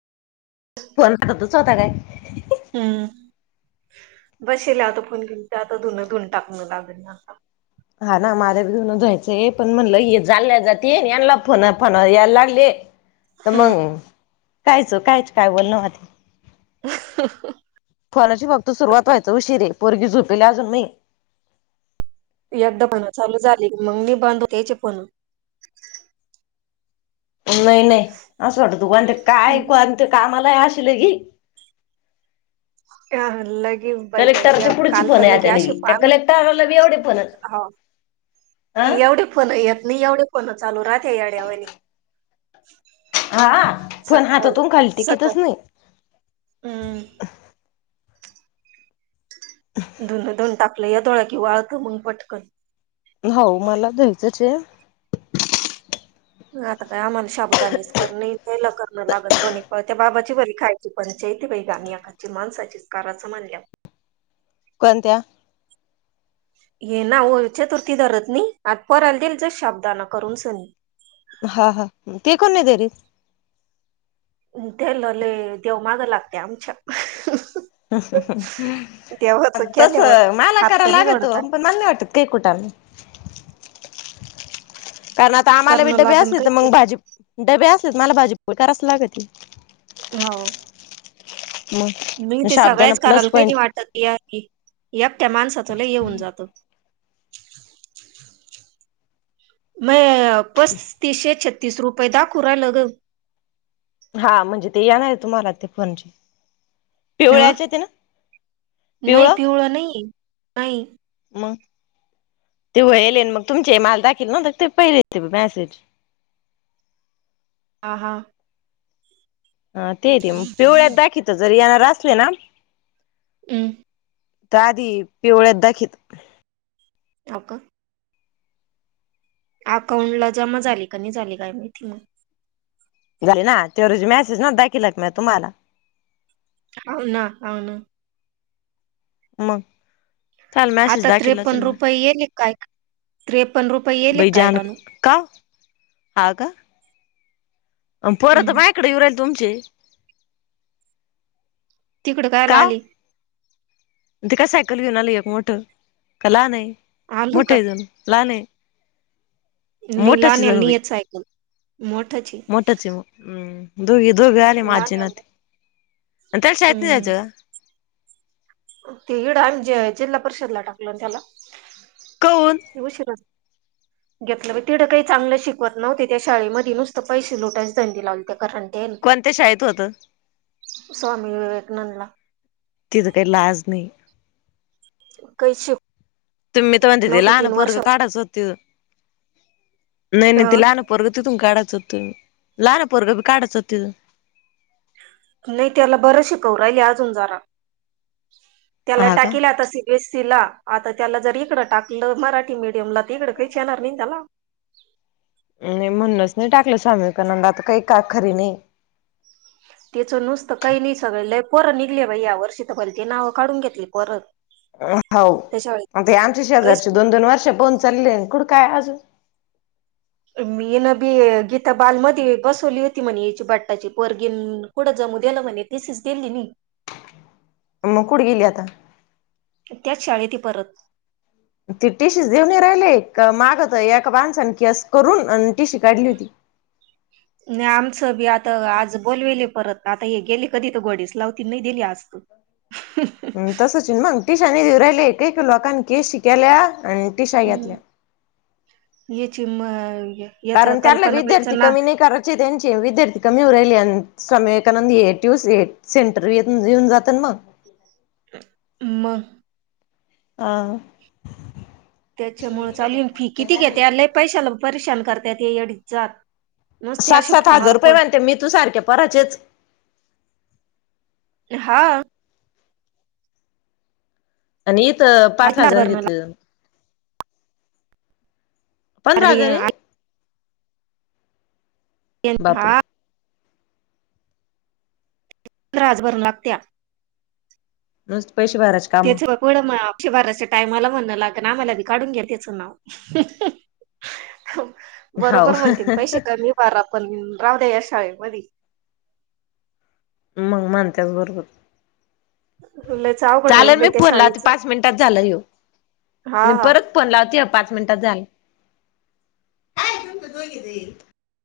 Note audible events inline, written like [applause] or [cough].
Phone करतच होता काय. बशेल हे आता फोन घेन ते आता धुन धुन टाकण लागल न आता. हा ना मला बी धुन धुवायचंय पण म्हणलं ये जाल्या जातील यांला फोन फोन यायला लागले. त हम्म मंग कायच कायच काय बोलणं होते. [unintelligible] कॉलची फक्त सुरुवात व्हायच उशिरे पोरगी झोपेले अजून नई. एकदा पण चालू झाली की मंग नई बंद याचे फोन. नाही नाही असं वाटत दु ते काय कोणत कामाला असले की... हा लई... कलेक्टरच्या पुढची पोर आहे ही पाय कलेक्टरला बी एवढे फोन येत नाही हो एवढे फोन येत नाही, एवढे फोन चालू राहते येड्यावाणी हा फोन हातातून खाली सकाळ टिकवितच नाही. हम्म धन धन टाकलं की येतं मग कि वाळतं म्हणून पटकन हो मला दयचंच आहे आता काय आम्हाला शाबुदानीच करणे लागल करणं लागल दोन प त्या बाबाची बरी खायची पण जैत वैदनी एकाची माणसाचीच काराचं म्हणल्या वर कोणत्या.. ये ना ओ चतुर्थी धरत नाही आज पोराला देईल जस शाबदाना करून सन हा हा ते का नाही धरीत- त्यांना लई देव मागं लागते आमच्या- ह ह ह देवाच अ... तस केल्यावर मला हात तर करायला नाही लागत जोडता हो पण मला नाही वाटत काही कुटाणे. कारण आता आम्हाला बी करणं डबे लागण असले तर मग काहीतरी भाजी डबे असले मला भाजी करायलाच लागती. हो... म... मी ते सगळ्याच करायला काही नाही वाटत या एकट्या माणसाच लई हे होऊन जातो म पस्तीसशे, छत्तीसशे- तीस रुपये दाखवू राहिला ग. हा म्हणजे ते येणार आहे तुम्हाला ते फोन ह पिवळ्याचे ते ना नाही पिवळं पिवळा नाहीय नाही मग तेव्हा येले मग तुमचे माल दाखीवले तर ते पहिले ते मॅसेज [unintelligible] हा हा ह तेे ते मग पिवळ्यात दाखित जरी येणार असले ना हम्म... तर आधी पिवळ्यात दाखीवत. हव का अकाउंट ला जमा झाली का नाही झाली काय माहिती मग? झाली ना त्यावरजी मेसेज ना दाखीवला म्या तुम्हाला हवना, हवना मग काल मॅसेज आता दाखीवला असल त्रेपन्न ना रुपये येले काय त्रेपन्न रुपये येले काय बैजान कानू का? हाव का अ परत हम्म मायकडे येऊ राहिले, तुमचे तिकड कायला का ओ? आले? ते काय सायकल घेऊन आल एक मोठं, का लहान आहे? आलो मोठं का आहे, लहान आहे. नी मोठाचे लहान्याला जणू नी बाई, येत सायकल मोठाची मोठाचे, हम्म दोघे, दोघे आले माजी ना लहान्याला ते त्याला शाळात नाही हम्म जायचं? ते इड आमच्या जिल्हा परिषदला टाकल ना त्याला का काऊन उशिरा [unintelligible] घेतलं तिडं बि काही चांगलं शिकवत नव्हते, त्या शाळेमध्ये नुसत पैशे लुटायची धंदे लावली. त्या कारण येन. कोणत्या शाळेत होतं स्वामी विवेकानंदला तिथं काही लाज नाही. काही शिकवत तुम्ही तर म्हणते ते नव्हती लहान तीन पोरग वर्षाची काढाच होत तिढून नाही, नाही. त लहान पोरग तिथून काढा. लहानपोरगी बी काढायच होत. तिथ नाही. त्याला बरं शिकव राहिल, अजून जरा त्याला हा का टाकिल आता, सी बी एस सी ला. आता त्याला जर इकड टाकलं मराठी मडियमला तिकडं काहीच येणार नाहीना त्याला. आणि म्हणूनच नाही टाकलं स्वामीवेकानंदला, आता काही का खरी नाही. त्याच नुसतं काही नाही सगळे लय पोरं निघली बा या वर्षी तर पहि ते नावं काढून घेतली. पोरं होत. त्याच्यावेळी होव ते आमच्या काहीच शेजारच दोन दोन वर्ष पळून चालेले काय आज मी न बी गीता बाल मध्ये बसवली होती म्हणे याची बट्टाची पोरगीन कुढं जमू दे्या म्हणे ते सिच दिली मी मग कुठं गेली आता? त्याच शाळती परत.. ते टीशी देेऊन नाही राहिले मागतर एका माणसान केस करून टीशी काढली होती. रिकामा ऑडिओ नाही आमचं बी आता आज बोलवेले परत आता हे गेले कधी तर गोडीस लावती नाही दिली आज ह तसच मंग टिशानी देऊ राहिले एकक लोकानी केशी केल्या. आणि टिशा घेतल्या याची म याचा कारण त्याला कल्पना विद्यार्थी बाईचं ना कमी नाही करायचे त्यांचे विद्यार्थी कमीवर राहिले आन स्वामी विवेकानंद एट [unintelligible] म. हा. त्याच्यामुळे चालू येन फी किती घेते लई पैशाला परेशान करताात ते येडी जात नुसते सात असे सात फोनवर हजार रुपये फोन मानते मी तू सारखे पोराचेच. हा. आणि इेत पाच पंधरा हजार भरणं घेतले जा पंधरा हजार आहे. लागत, यांन हा बापरे [unintelligible] बरं लागत्या. न [unintelligible] [unintelligible] आम्हाला बी काढून घ्या त्याच नाव. हाव बरोबर म्हणते पैसे कमी भरा पण राह त्याच्या शाळेमधी. मग माण त्याच भरोबर. लयच अवघड होईल चालेल मी बाई त्या फोन लावते शाळेचं पाच मिनिटात झालं यो हा मी हा. परत फोन लावते पाच मिनटात झालं.